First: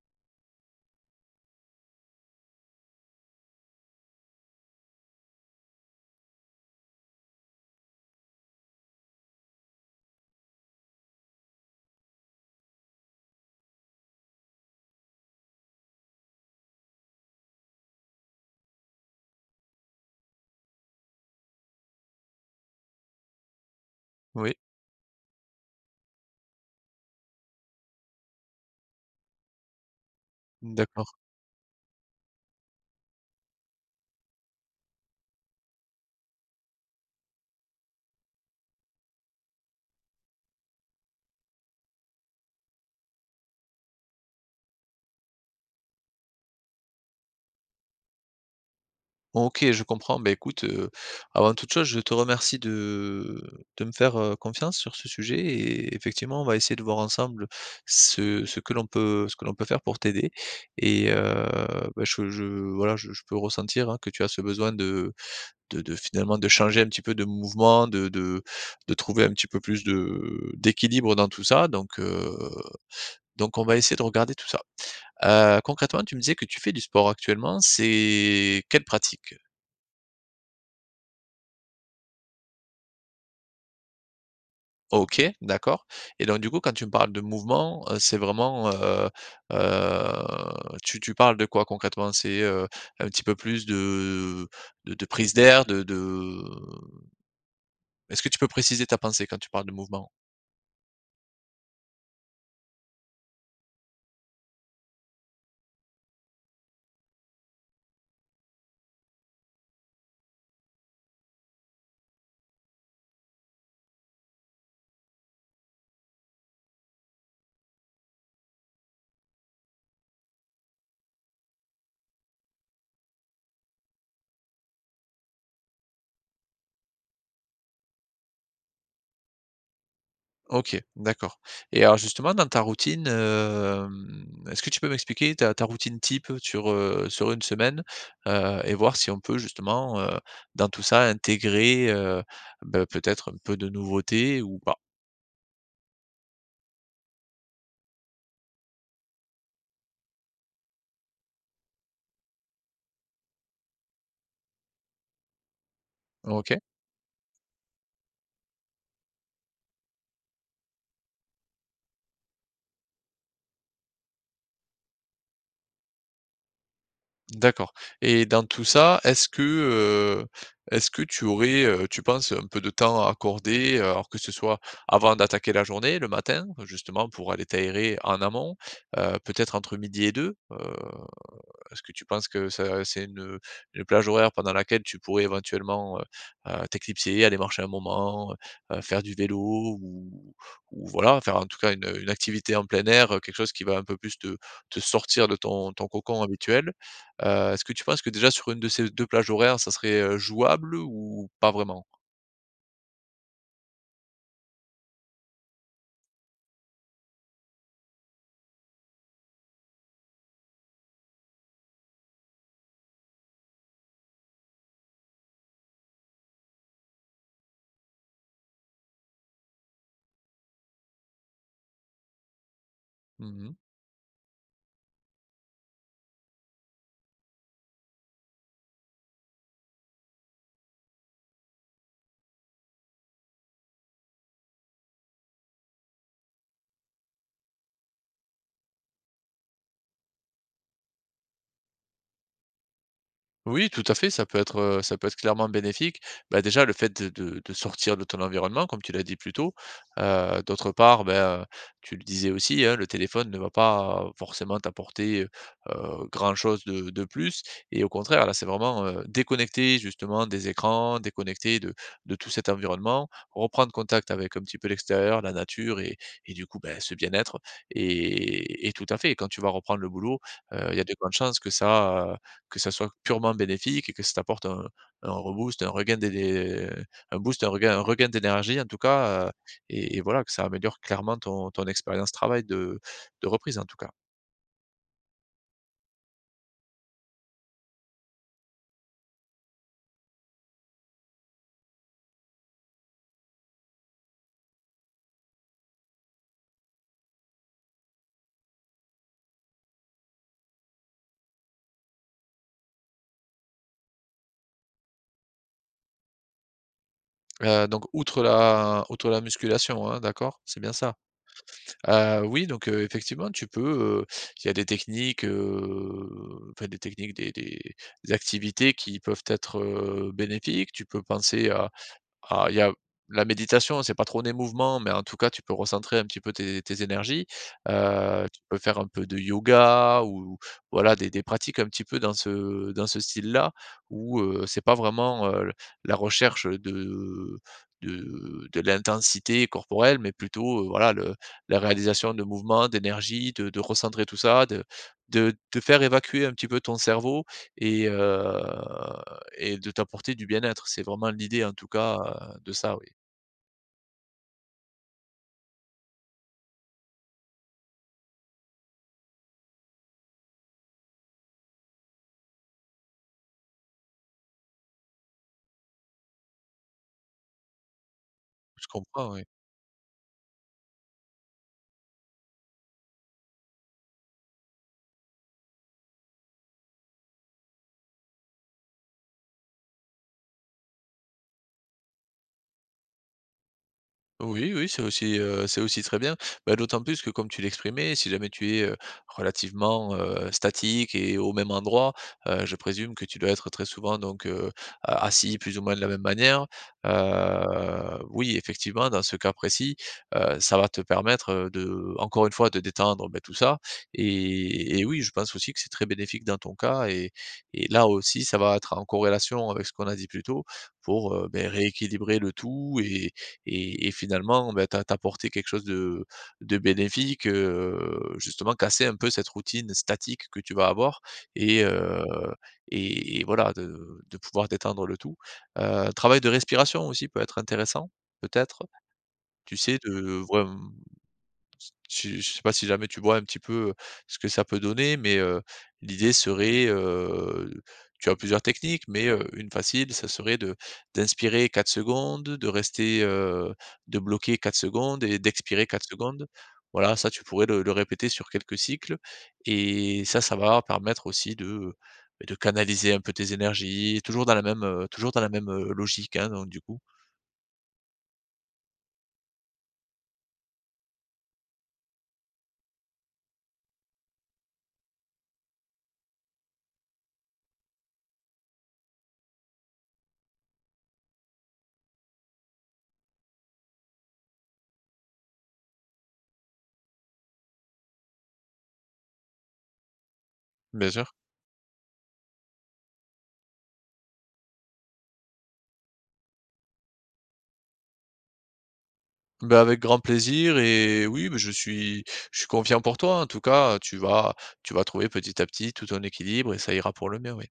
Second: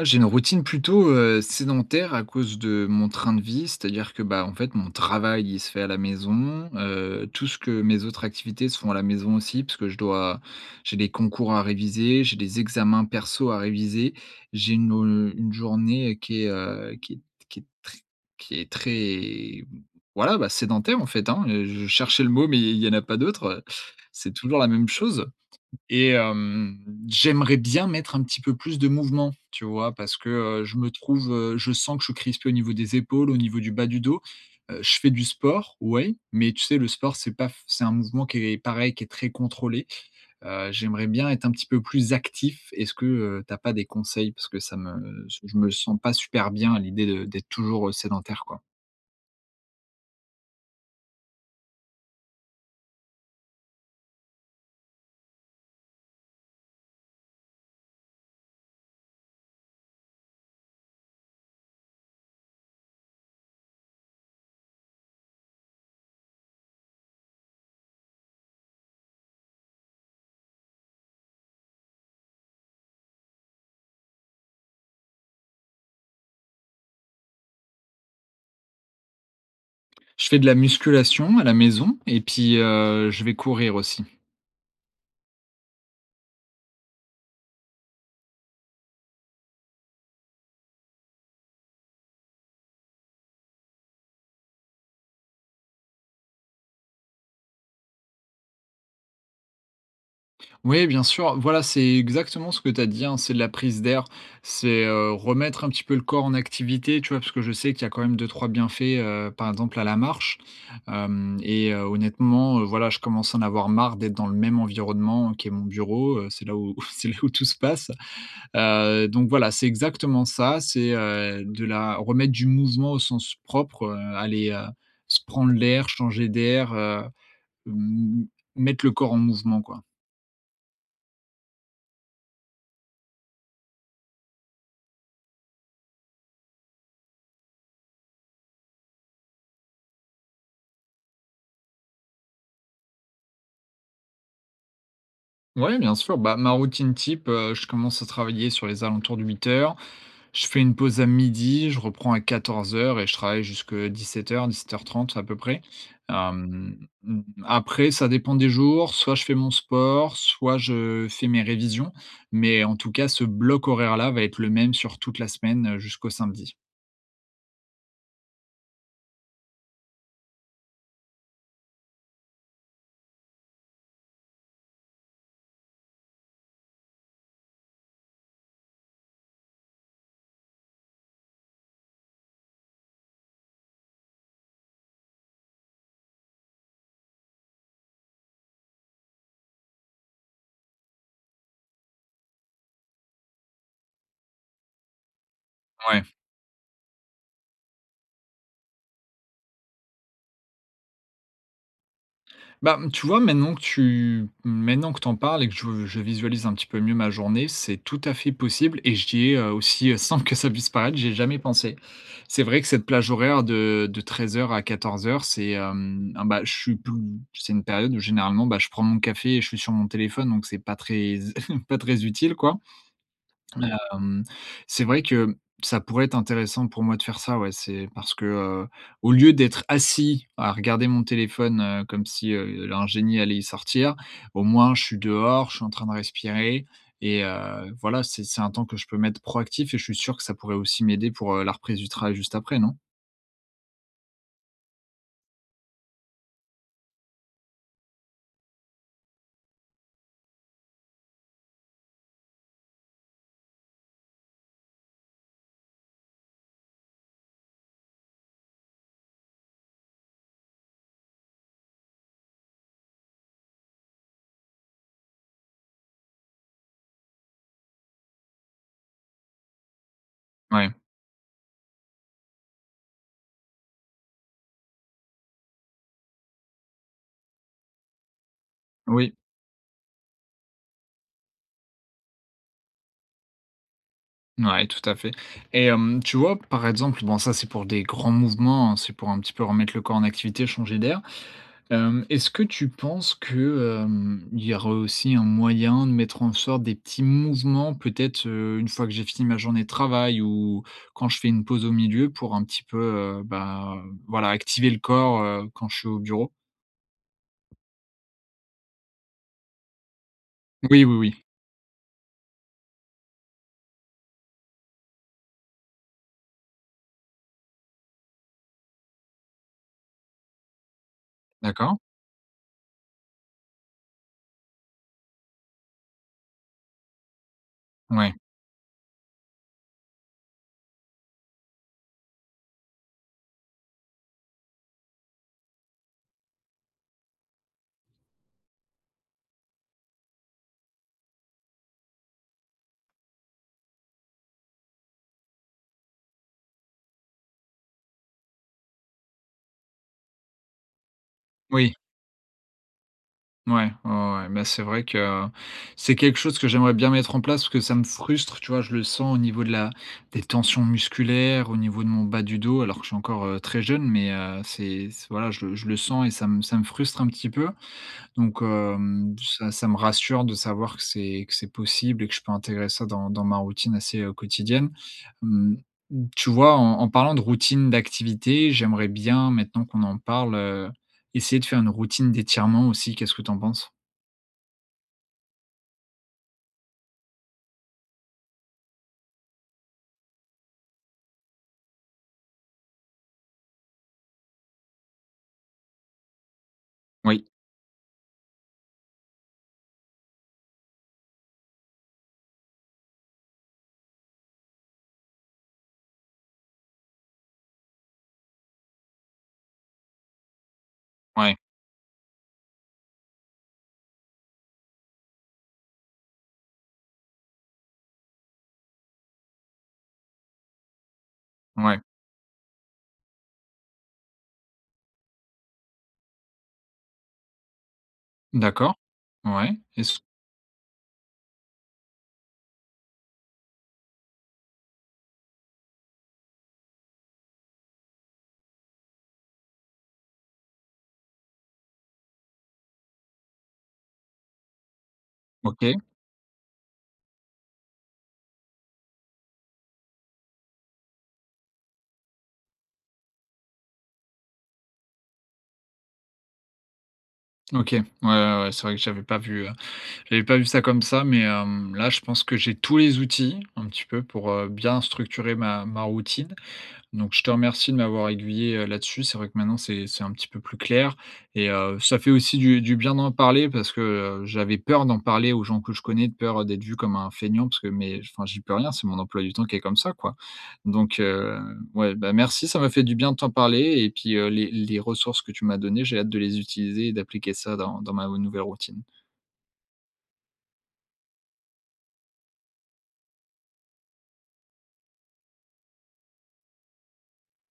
Ah, j'ai une routine plutôt, sédentaire à cause de mon train de vie. C'est-à-dire que, bah, en fait, mon travail, il se fait à la maison, tout ce que mes autres activités se font à la maison aussi parce que je dois j'ai des concours à réviser, j'ai des examens perso à réviser. J'ai une journée qui est très qui est très, voilà, bah, sédentaire, en fait, hein, je cherchais le mot mais il y en a pas d'autre, c'est Oui, toujours la même chose. Et j'aimerais bien mettre un petit peu plus de mouvement, tu vois? Parce que, d'accord. Je sens que je suis crispé au niveau des épaules, au niveau du bas du dos. Je fais du sport, ouais, mais tu sais, le sport, c'est pas c'est un mouvement qui est pareil, qui est très contrôlé. J'aimerais bien être un petit peu plus actif. Est-ce que, tu as pas des conseils? Parce que ça me je me sens pas super bien à l'idée de d'être toujours, sédentaire, quoi. OK, je comprends. Avant toute chose, je te remercie de me faire, confiance sur ce sujet et effectivement, on va essayer de voir ensemble ce que l'on peut faire pour t'aider et bah, je voilà, je peux ressentir, hein, que tu as ce besoin de finalement de changer un petit peu de mouvement, de trouver un petit peu plus de d'équilibre dans tout ça donc on va essayer de regarder tout ça. Concrètement, tu me disais que tu fais du sport actuellement, c'est quelle pratique? Je fais de la musculation à la maison et puis, je vais courir aussi. OK, d'accord, et donc du coup, quand tu me parles de mouvement, c'est vraiment, heu, tu parles de quoi concrètement? C'est, un petit peu plus de prise d'air, de est-ce que tu peux préciser ta pensée quand tu parles de mouvement? Oui, bien sûr. Voilà, c'est exactement ce que tu as dit, hein, c'est de la prise d'air, c'est, remettre un petit peu le corps en activité, tu vois? Parce que je sais qu'il y a quand même deux trois bienfaits, par exemple à la marche, hem et honnêtement, voilà, je commence à en avoir marre d'être dans le même environnement qui est mon bureau, c'est là où c'est là où tout se passe, donc voilà, c'est exactement ça, c'est, de la remettre du mouvement au sens propre, aller, se prendre l'air, changer d'air, m mettre le corps en mouvement, quoi. OK, d'accord, et alors justement dans ta routine, est-ce que tu peux m'expliquer ta routine type sur, sur une semaine? Et voir si on peut justement, dans tout ça intégrer, peut-être un peu de nouveauté ou pas? Ouais, bien sûr. Bah, ma routine type, je commence à travailler sur les alentours de 8 heures. Je fais une pause à midi, je reprends à 14 heures et je travaille jusque heures 17h30 à peu près. OK, Après ça dépend des jours, soit je fais mon sport, soit je fais mes révisions, mais en tout cas, ce bloc horaire-là va être le même sur toute la semaine, jusqu'au samedi. d'accord, et dans tout ça, est-ce que tu aurais, tu penses un peu de temps à accorder, alors que ce soit avant d'attaquer la journée, le matin, justement pour aller t'aérer en amont, peut-être entre midi et deux. Est-ce que tu penses que ça c'est une plage horaire pendant laquelle tu pourrais éventuellement, t'éclipser, aller marcher un moment, faire du vélo ou voilà, faire en tout cas une activité en plein air, quelque chose qui va un peu plus te sortir de ton Ouais. cocon habituel? Est-ce que tu penses que déjà sur une de ces 2 plages horaires, ça serait, jouable ou pas vraiment? Bah, tu vois, maintenant que t'en parles et que je visualise un petit peu mieux ma journée, c'est tout à fait possible et j'y ai, aussi, sans que ça puisse paraître, j'ai jamais pensé. C'est vrai que cette plage horaire de 13 heures à 14 heures c'est, ah, bah, je suis plus c'est une période où généralement, bah, je prends mon café et je suis sur mon téléphone donc c'est pas très pas très utile, quoi. Mmh. Hem, c'est vrai que ça pourrait être intéressant pour moi de faire ça, ouais. C'est parce que, au lieu d'être assis à regarder mon téléphone, comme si, un génie allait y sortir, au moins je suis dehors, je suis en train de respirer et voilà, c'est un temps que je peux mettre proactif et je suis sûr que ça pourrait aussi m'aider pour, la reprise du travail juste après, non? Oui, tout à fait, ça peut être clairement bénéfique. Bah, déjà le fait de sortir de ton environnement comme tu l'as dit plus tôt, d'autre part, tu le disais aussi, hein, le téléphone ne va pas forcément t'apporter, grand-chose de plus, et au contraire, là, c'est vraiment, déconnecter justement des écrans, déconnecter de tout cet environnement, reprendre contact avec un petit peu l'extérieur, la nature, et du coup, ben, ce bien-être, et tout à fait, quand tu vas reprendre le boulot, Ouais, il y a de grandes chances que ça soit purement bénéfique et que ça t'apporte un reboost, un regain d'é un boost, un regain d'énergie en tout oui, cas, et voilà, que ça améliore clairement ton expérience travail de reprise en tout cas. ouais, tout à fait et tu vois, par exemple, bon ça c'est pour des grands mouvements, hein, c'est pour un petit peu remettre le corps en activité, changer d'air. Est-ce que tu penses que, il y aurait aussi un moyen de mettre en sorte des petits mouvements, peut-être, une fois que j'ai fini ma journée de travail ou quand je fais une pause au milieu pour un petit peu, bah, voilà, activer le corps, quand je suis au bureau? Donc outre la musculation, hein, d'accord? C'est bien Oui, ça? oui, oui. Oui, donc effectivement tu peux, heu, il y a des techniques, enfin des techniques, des activités qui peuvent être, bénéfiques. Tu peux penser à… D'accord. Ah, il y a la méditation, c'est pas trop des mouvements, mais en tout cas, tu peux recentrer un petit peu tes énergies. Ouais. Tu peux faire un peu de yoga ou voilà, des pratiques un petit peu dans ce style-là où, c'est pas vraiment, l la recherche de l'intensité corporelle, mais plutôt, voilà, le la réalisation de mouvements, d'énergie, de recentrer tout ça, de faire évacuer un petit peu ton cerveau, et heu et de t'apporter du bien-être. C'est vraiment l'idée en tout Oui. cas, de ça, oui. Ouais, ouais, ouais, mais c'est vrai que c'est quelque chose que j'aimerais bien mettre en place parce que ça me frustre, tu vois, je le sens au niveau de la des tensions musculaires, au niveau de mon bas du dos, alors que je suis encore très jeune, mais voilà, je le sens et ça me frustre un petit peu. Donc Je comprends, oui. ça me rassure de savoir que c'est possible et que je peux intégrer ça dans ma routine assez quotidienne. Hum, Tu vois, en parlant de routine d'activité, j'aimerais bien, maintenant qu'on en parle, essayer de faire une routine d'étirement aussi. Qu'est-ce que tu en penses? Oui, oui, c'est aussi très bien. Bah, d'autant plus que comme tu l'exprimais, si jamais tu es, relativement, statique et au même endroit, je présume que tu dois être très souvent, donc, a assis plus ou moins de la même manière. Oui, Oui, effectivement, dans ce cas précis, ça va te permettre, de encore une fois de détendre, beh, tout ça, et oui, je pense aussi que c'est très bénéfique dans ton cas, et là aussi, ça va être en corrélation avec ce qu'on a dit plus tôt pour, ouais, beh, rééquilibrer le tout, et finalement, bah, t'apporter quelque chose de bénéfique, justement casser un peu cette routine statique que tu vas avoir, et ouais, heu et voilà, de pouvoir détendre le tout. Travail de respiration aussi peut être intéressant, peut-être. d'accord, Tu ouais, sais, de est-ce vraim tu je sais pas si jamais tu vois un petit peu, ce que ça peut donner, mais l'idée serait, tu as plusieurs techniques, mais une facile, ça serait de d'inspirer 4 secondes, de bloquer 4 secondes et d'expirer OK, 4 secondes. Voilà, ça tu pourrais le répéter sur quelques cycles, et ça va permettre aussi de canaliser un peu tes énergies, toujours dans la même, logique, hein, donc du coup. OK, ouais, ouais, ouais, c'est vrai que j'avais pas vu ça comme ça, mais, là, je pense que j'ai tous les outils un petit peu pour, bien structurer ma routine. Donc je te remercie de m'avoir aiguillé, là-dessus. C'est vrai que maintenant c'est un petit peu plus clair et ça fait aussi du bien d'en parler parce que, j'avais peur d'en parler aux gens que je connais, de peur d'être vu comme un feignant parce que mais enfin j'y peux rien, c'est mon emploi du temps qui est comme ça, quoi. Bien Donc sûr. Ouais, bah, merci, ça m'a fait du bien de t'en parler et puis, les ressources que tu m'as données, j'ai hâte de les utiliser et d'appliquer ça dans ma nouvelle routine. Bah, avec grand plaisir, et oui, mais je suis confiant pour toi. En tout cas, tu vas trouver petit à petit tout ton équilibre et ça ira pour le mieux, oui.